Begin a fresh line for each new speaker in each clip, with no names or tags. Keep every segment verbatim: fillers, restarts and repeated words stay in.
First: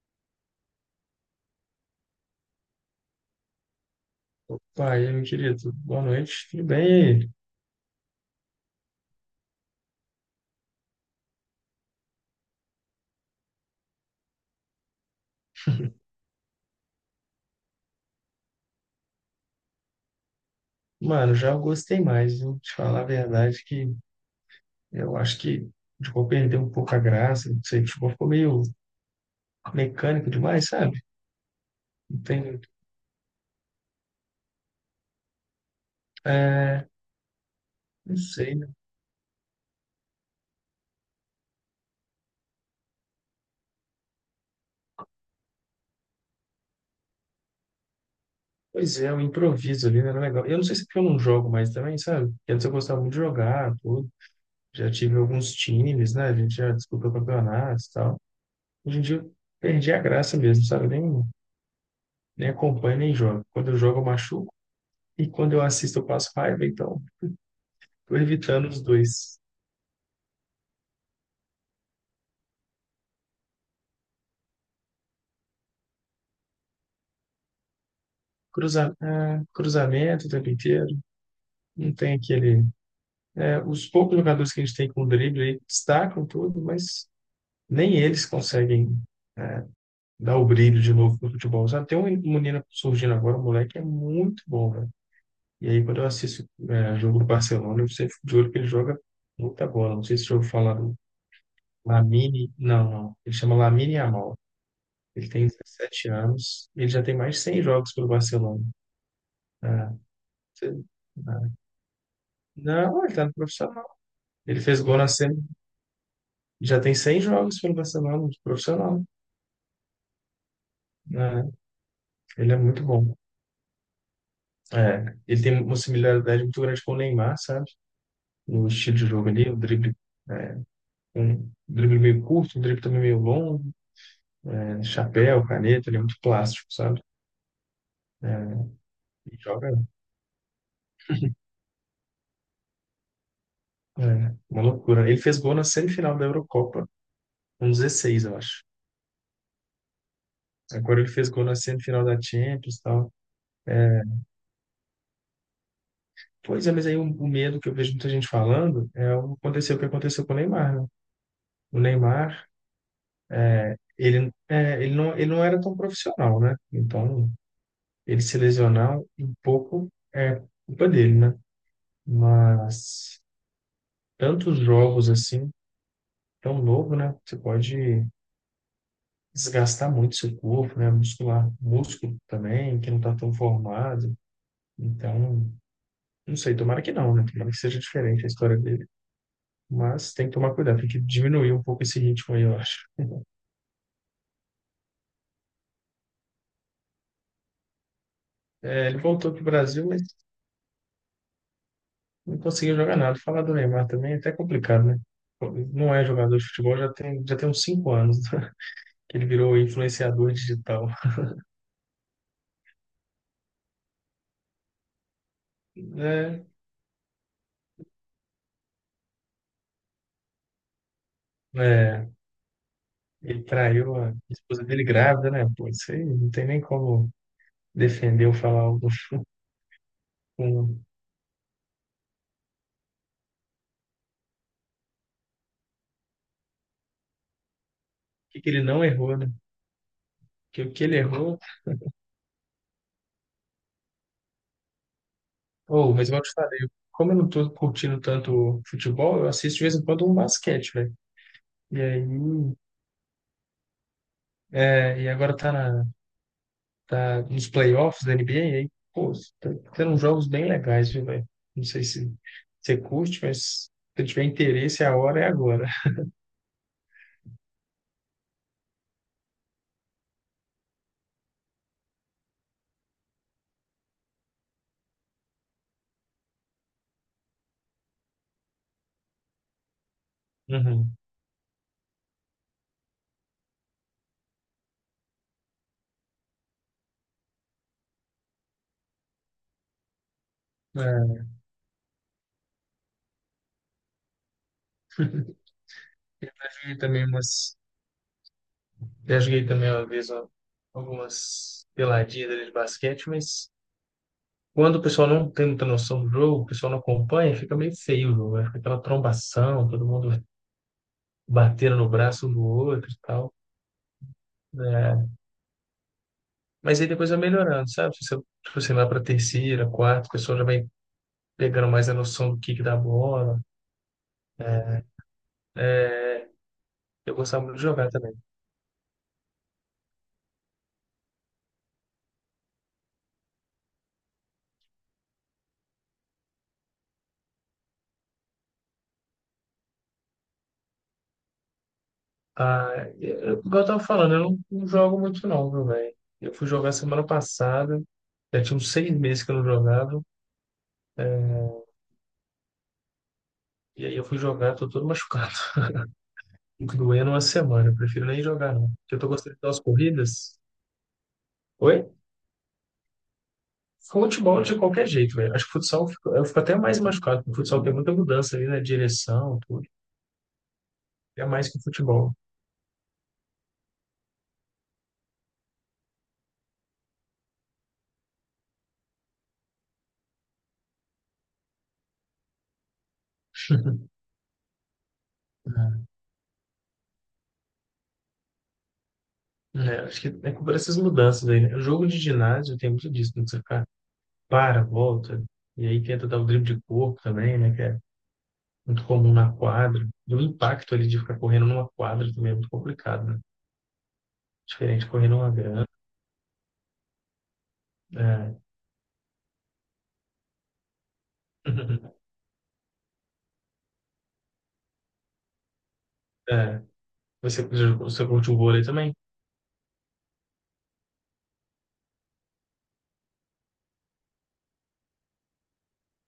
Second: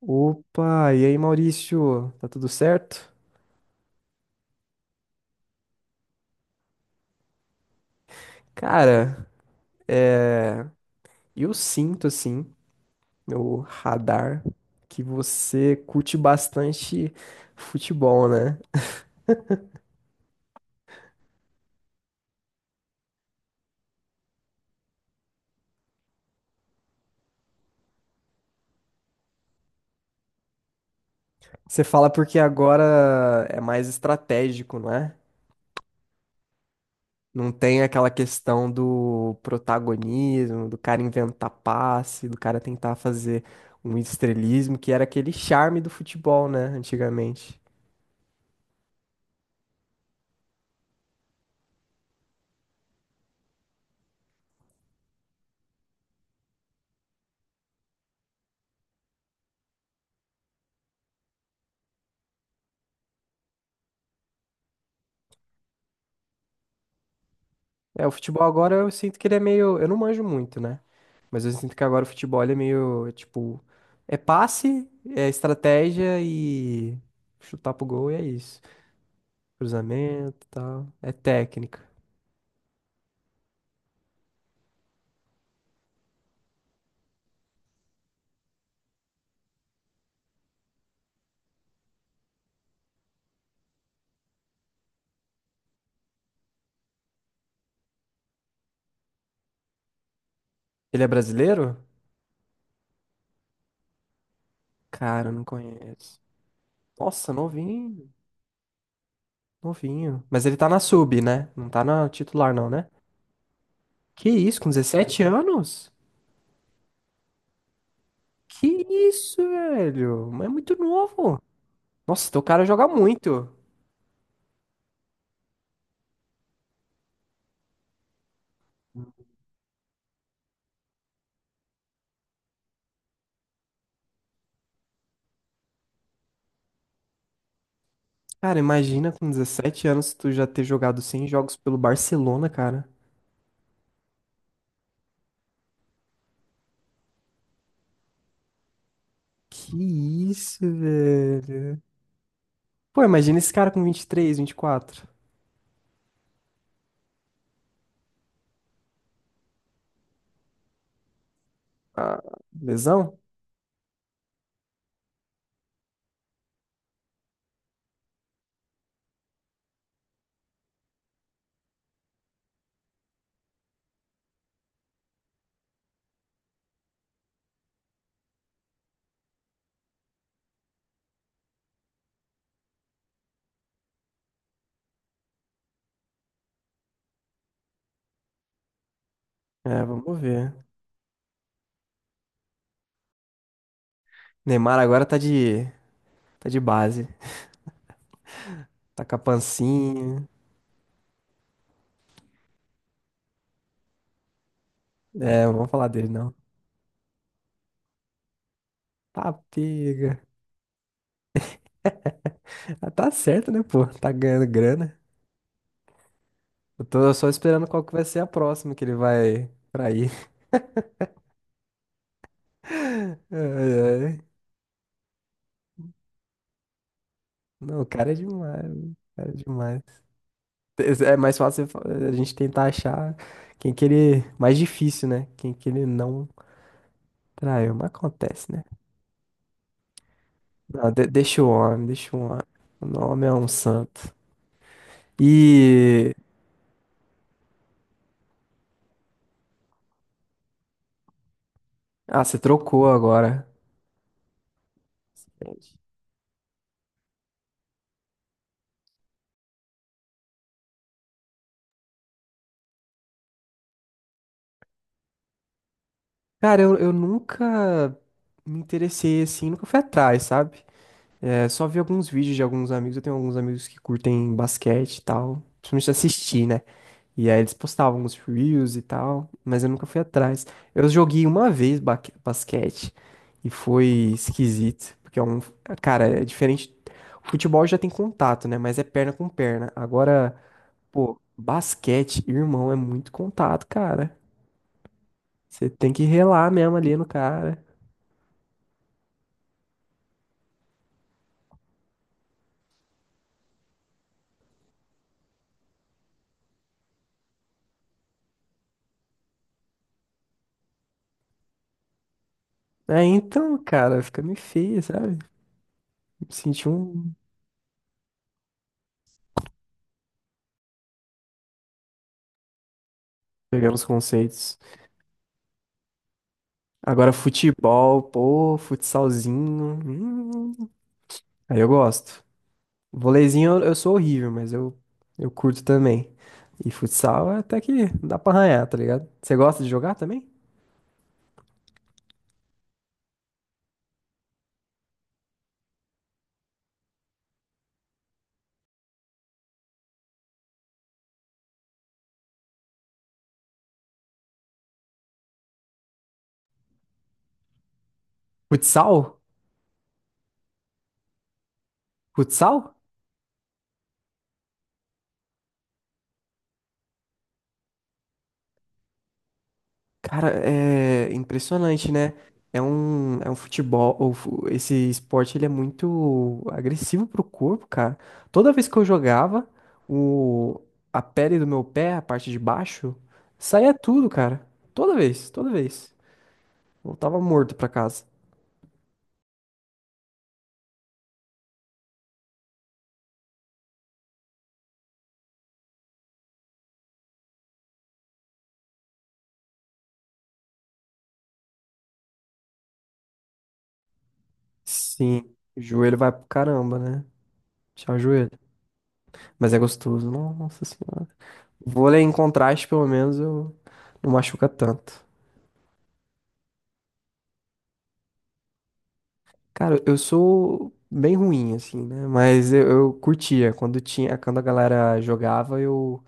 Opa, e aí Maurício, tá tudo certo?
Opa, e aí, meu querido, boa noite, tudo bem? E aí?
Cara, é... eu sinto assim, no radar, que você curte bastante futebol, né?
Mano, já gostei mais, viu? Te falar a verdade que eu acho que o futebol perdeu um pouco a graça, não sei, o futebol ficou meio mecânico demais, sabe?
Você fala
Não
porque
tem,
agora é mais estratégico, não é?
é,
Não tem aquela
não sei, né?
questão do protagonismo, do cara inventar passe, do cara tentar fazer um estrelismo, que era aquele charme do futebol, né, antigamente.
Pois é, o improviso ali não era legal. Eu não sei se é porque eu não jogo mais também, sabe? Porque antes eu gostava muito de jogar, tudo. Já tive alguns times, né? A gente já disputou campeonatos e tal. Hoje em dia eu perdi a graça mesmo, sabe? Nem, nem acompanho, nem jogo. Quando eu jogo, eu machuco. E quando eu assisto, eu passo raiva, então
É, o
tô
futebol
evitando
agora
os
eu sinto que ele
dois.
é meio. Eu não manjo muito, né? Mas eu sinto que agora o futebol ele é meio, tipo, é passe, é estratégia e chutar pro gol e é isso.
Cruza, ah, cruzamento o
Cruzamento e
tempo
tal.
inteiro,
É técnica.
não tem aquele. É, os poucos jogadores que a gente tem com drible aí destacam tudo, mas nem eles conseguem dar o brilho de novo no futebol. Sabe? Tem um um menino surgindo agora, um moleque que é muito bom, velho. E aí, quando eu assisto é, jogo do Barcelona, eu sempre fico de olho que ele joga muita bola. Não sei se eu ouviu falar do
Ele é brasileiro?
Lamine, não, não. Ele chama Lamine Yamal.
Cara,
Ele
eu não
tem dezessete
conheço.
anos, ele já tem
Nossa,
mais de cem jogos pelo
novinho,
Barcelona. É,
novinho. Mas ele tá
você-
na sub,
é.
né? Não tá na titular, não, né?
Não, ele tá no profissional.
Que isso,
Ele
com
fez gol na
dezessete
semi.
anos?
Já tem cem jogos pelo Barcelona, no
Que
profissional.
isso, velho? Mas é muito novo.
Né?
Nossa, teu
Ele é
cara
muito
joga
bom.
muito.
É, ele tem uma similaridade muito grande com o Neymar, sabe? No estilo de jogo ali, o drible, um drible meio curto, um drible também meio longo, né? Chapéu, caneta, ele é muito plástico, sabe?
Cara, imagina com
E joga,
dezessete anos tu já ter jogado cem jogos pelo Barcelona, cara.
é, uma loucura. Ele fez gol na semifinal da Eurocopa, com dezesseis, eu acho.
Que isso,
Agora ele fez gol na
velho.
semifinal da Champions e
Pô,
tal.
imagina esse cara com
É,
vinte vinte e três, vinte e quatro.
pois é, mas aí o, o medo que eu vejo muita gente falando é o que aconteceu, o que aconteceu com o Neymar, né? O
Ah,
Neymar,
lesão?
ele, é, ele, não, ele não era tão profissional, né? Então, ele se lesionar um pouco é culpa dele, né? Mas tantos jogos assim, tão novo, né? Você pode desgastar muito seu corpo, né? Muscular, músculo também, que não tá tão formado. Então, não sei, tomara que não, né? Tomara que seja diferente a história dele.
É,
Mas
vamos
tem que tomar
ver.
cuidado, tem que diminuir um pouco esse ritmo aí, eu acho.
Neymar agora tá de, tá de base.
É, ele
Tá com a
voltou para o Brasil, mas
pancinha.
não conseguiu jogar nada. Falar do Neymar também é até complicado, né?
É, não vamos falar
Não é
dele, não.
jogador de futebol, já tem, já tem uns cinco anos que ele
Tá
virou
pega.
influenciador digital.
Ah, tá certo, né, pô? Tá ganhando grana.
É,
Eu tô só esperando qual que vai ser a próxima que ele vai trair.
é,
Ai,
ele traiu a
ai.
esposa dele grávida, né? Pô, isso aí não tem nem como
Não, o cara é
defender ou falar
demais.
algo
O cara é demais.
com o
É mais fácil a gente tentar achar quem que ele. Mais difícil, né? Quem que ele não traiu. Mas
que que
acontece,
ele
né?
não errou, né? Que o que
Não,
ele
de-
errou.
deixa o homem, deixa o homem. O nome é um santo.
Oh, mas
E.
igual eu te falei, como eu não tô curtindo tanto futebol, eu assisto de vez em quando um basquete, velho. E aí.
Ah, você trocou agora.
É, e agora tá
Gente.
na, tá nos playoffs da N B A, e aí, pô, tá tendo uns jogos bem legais, viu, velho? Não sei se você curte, mas se tiver interesse, a hora é agora.
Cara, eu, eu nunca me interessei assim, nunca fui atrás, sabe? É, só vi alguns vídeos de alguns amigos. Eu tenho alguns amigos que curtem basquete e tal. Principalmente assistir, né? E aí eles postavam os reels e tal, mas eu nunca fui atrás. Eu
Uhum.
joguei uma vez ba- basquete e foi esquisito, porque é um, cara, é diferente. O futebol já tem contato, né? Mas é perna com perna. Agora, pô,
É.
basquete, irmão, é muito contato, cara. Você tem que
Eu já
relar mesmo
joguei
ali no
também umas.
cara.
Já joguei também uma vez ó, algumas peladinhas ali de basquete, mas quando o pessoal não tem muita noção do jogo, o pessoal não acompanha, fica meio feio o jogo, né? Fica aquela trombação, todo mundo batendo no braço um do outro e
É,
tal.
então, cara, fica meio feio,
Né?
sabe? Me senti
Mas aí depois
um.
vai melhorando, sabe? Se você, se você vai para terceira, quarta, o pessoal já vai pegando mais a noção do kick da bola.
Pegando os conceitos.
Né? É,
Agora,
eu gostava muito de jogar
futebol,
também.
pô, futsalzinho. Hum, aí eu gosto. Voleizinho eu eu sou horrível, mas eu, eu curto também. E futsal é até que dá pra arranhar, tá ligado? Você gosta de jogar também?
Ah, eu, eu- igual eu tava falando, eu não, não jogo muito não, meu velho? Eu fui jogar semana passada, já tinha uns seis meses que eu não jogava, é, e aí eu fui jogar, tô todo machucado. Fico doendo uma semana, eu prefiro nem jogar não. Porque eu tô
Futsal?
gostando de dar umas corridas. Oi?
Futsal?
Futebol de qualquer jeito, velho. Acho que futsal eu fico, eu fico até mais machucado, porque o futsal tem muita mudança ali na direção, tudo.
Cara, é
É mais que o
impressionante,
futebol.
né? É um, é um futebol. Ou fu- esse esporte ele é muito agressivo pro corpo, cara. Toda vez que eu jogava, o, a pele do meu pé, a parte de baixo, saía tudo, cara. Toda vez, toda vez. Voltava morto pra casa.
É, acho que é culpa dessas mudanças aí, né? O jogo de ginásio tem muito disso, né? Você fica, para, volta, e aí tenta dar o drible de corpo também, né? Que é muito comum na quadra. E o impacto ali de ficar correndo numa quadra também é muito complicado, né? Diferente de correr numa
Sim, o
grama.
joelho vai pro caramba, né? Te ajoelho.
É.
Mas é gostoso, nossa senhora. Vôlei em contraste, pelo menos, eu não machuca tanto.
É. Você, você curte o vôlei também?
Cara, eu sou bem ruim, assim, né? Mas eu, eu curtia. Quando tinha, quando a galera jogava, eu,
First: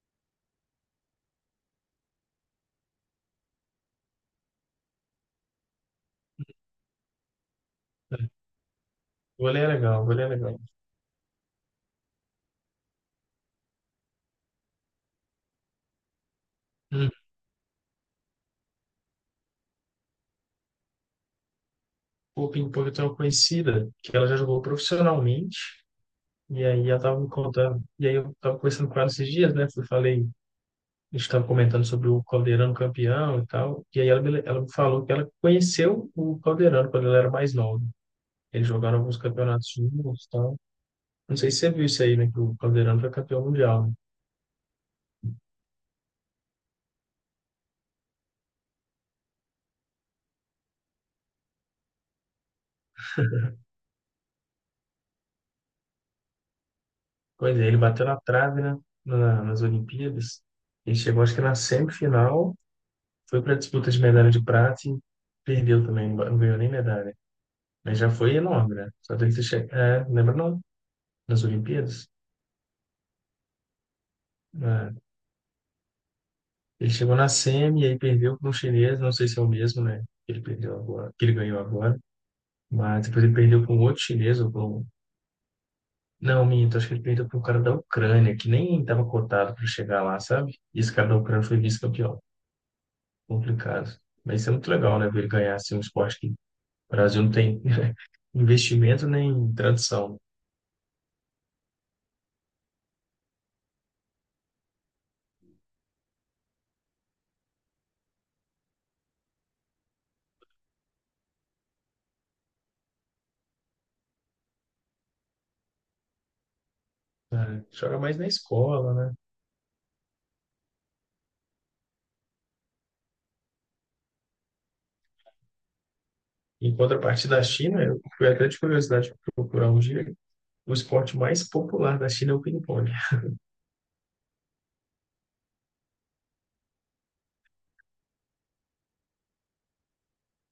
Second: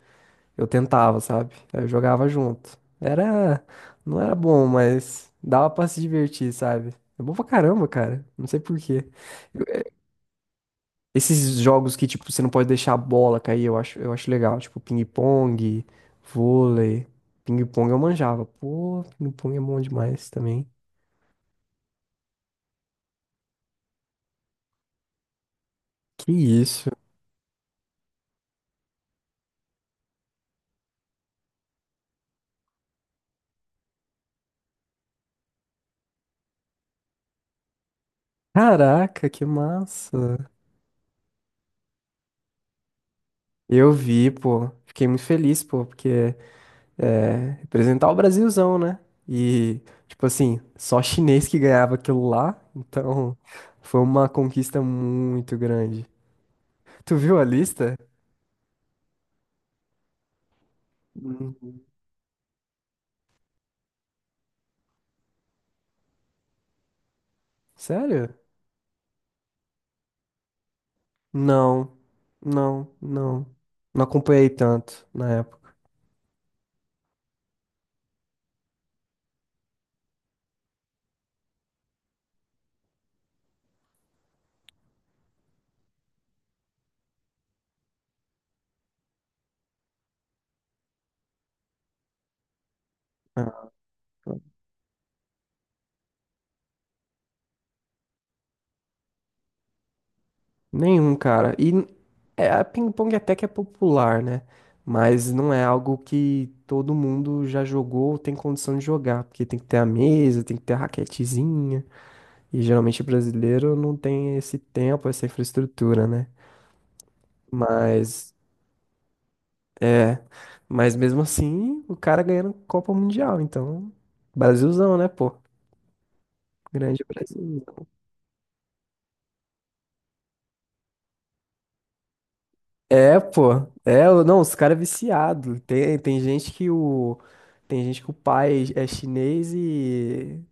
eu tentava, sabe? Eu jogava junto. Era, não era bom, mas dava pra se divertir, sabe? É bom pra caramba, cara.
É.
Não sei por quê.
O vôlei é legal, o vôlei é legal.
Esses jogos que, tipo, você não pode deixar a bola cair, eu acho, eu acho legal. Tipo, ping-pong, vôlei.
Hum.
Ping-pong eu manjava. Pô, ping-pong é bom demais também.
O ping-pong tem uma conhecida que ela já jogou profissionalmente,
Que
e
isso?
aí ela tava me contando, e aí eu tava conversando com ela esses dias, né? Eu falei. A gente estava comentando sobre o Caldeirano campeão e tal, e aí ela me, ela me falou que ela conheceu o Caldeirano quando ela era mais nova. Eles jogaram alguns
Caraca, que
campeonatos juntos e
massa.
tal. Não sei se você viu isso aí, né? Que o Caldeirano foi campeão mundial,
Eu
né?
vi, pô. Fiquei muito feliz, pô, porque é representar o Brasilzão, né? E, tipo assim, só chinês que ganhava aquilo lá. Então, foi uma conquista muito grande. Tu viu a
Pois é, ele
lista?
bateu na trave, né? Na- nas Olimpíadas. Ele chegou, acho que na
Uhum.
semifinal, foi para a disputa de medalha de prata e perdeu também, não ganhou nem medalha. Mas já
Sério?
foi enorme, né? Só dele ter chegado. É, lembra não? Nas
Não,
Olimpíadas.
não, não. Não acompanhei
É.
tanto na época.
Ele chegou na semi e aí perdeu para um chinês, não sei se é o mesmo, né? Que ele perdeu agora, que ele ganhou agora, mas depois ele perdeu para um outro chinês ou para um... Não, minto, acho que ele perdeu para um cara da Ucrânia, que nem estava cotado para chegar lá, sabe? E esse cara da Ucrânia foi vice-campeão.
Ah,
Complicado. Mas isso é muito legal, né? Ver ele ganhar assim, um esporte que o Brasil não tem investimento nem tradição.
nenhum, cara. E n- é, a ping-pong até que é popular, né? Mas não é algo que todo mundo já jogou ou tem condição de jogar. Porque tem que ter a mesa, tem que ter a raquetezinha. E geralmente brasileiro não tem esse tempo, essa infraestrutura, né?
Né? Joga mais na
Mas,
escola, né?
é. Mas mesmo assim, o cara ganhando Copa Mundial. Então, Brasilzão, né, pô?
Em
Grande
contrapartida da
Brasil.
China, eu fui até de curiosidade procurar um dia, o esporte mais popular da China é o ping-pong.
É, pô. É, o- não, os caras é viciado. Tem, tem gente que o tem gente que o pai é chinês e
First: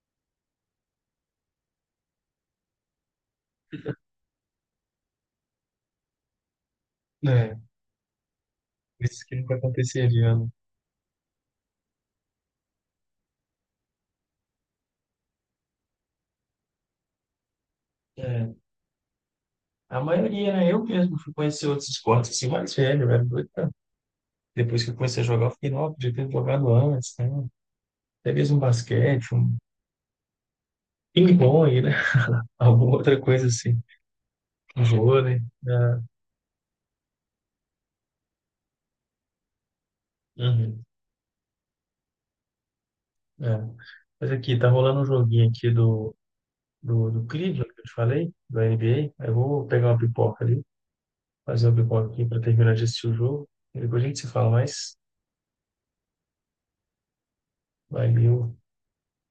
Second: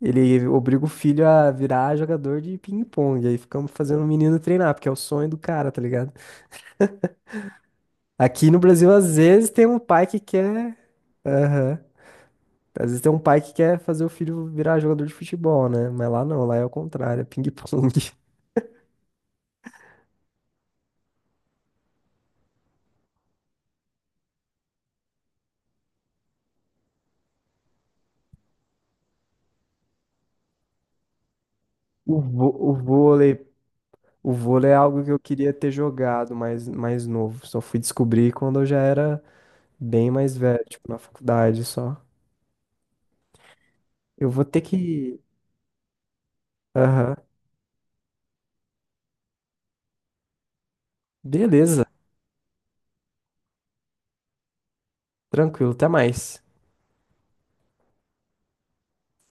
ele obriga o filho a virar jogador de ping-pong. Aí ficamos fazendo o menino treinar, porque é o sonho do cara, tá ligado?
É.
Aqui no Brasil, às
Isso que
vezes,
nunca
tem um pai que
aconteceria, né?
quer. Aham. Às vezes tem um pai que quer fazer o filho virar jogador de futebol, né? Mas lá não, lá é o contrário, é ping-pong.
É, a maioria, né? Eu mesmo fui conhecer outros esportes assim mais velho, eu era doido. pra- Depois que eu comecei a jogar, eu fiquei, nossa, podia ter jogado antes, né? Até mesmo um basquete, um ping-pong, né?
O, vô- o
Alguma outra
vôlei,
coisa assim.
o vôlei é
Um
algo que eu
vôlei.
queria ter
Né?
jogado mais, mais novo. Só fui descobrir quando eu já era bem mais velho,
Uhum,
tipo, na faculdade só.
é.
Eu
Mas
vou
aqui,
ter
tá rolando um
que.
joguinho aqui do, do,
Aham.
do Cleveland, que eu te falei, do N B A. Aí eu vou pegar uma pipoca ali, fazer uma
Beleza.
pipoca aqui pra terminar de assistir o jogo. E depois a gente se fala mais.
Tranquilo. Até mais.
Valeu.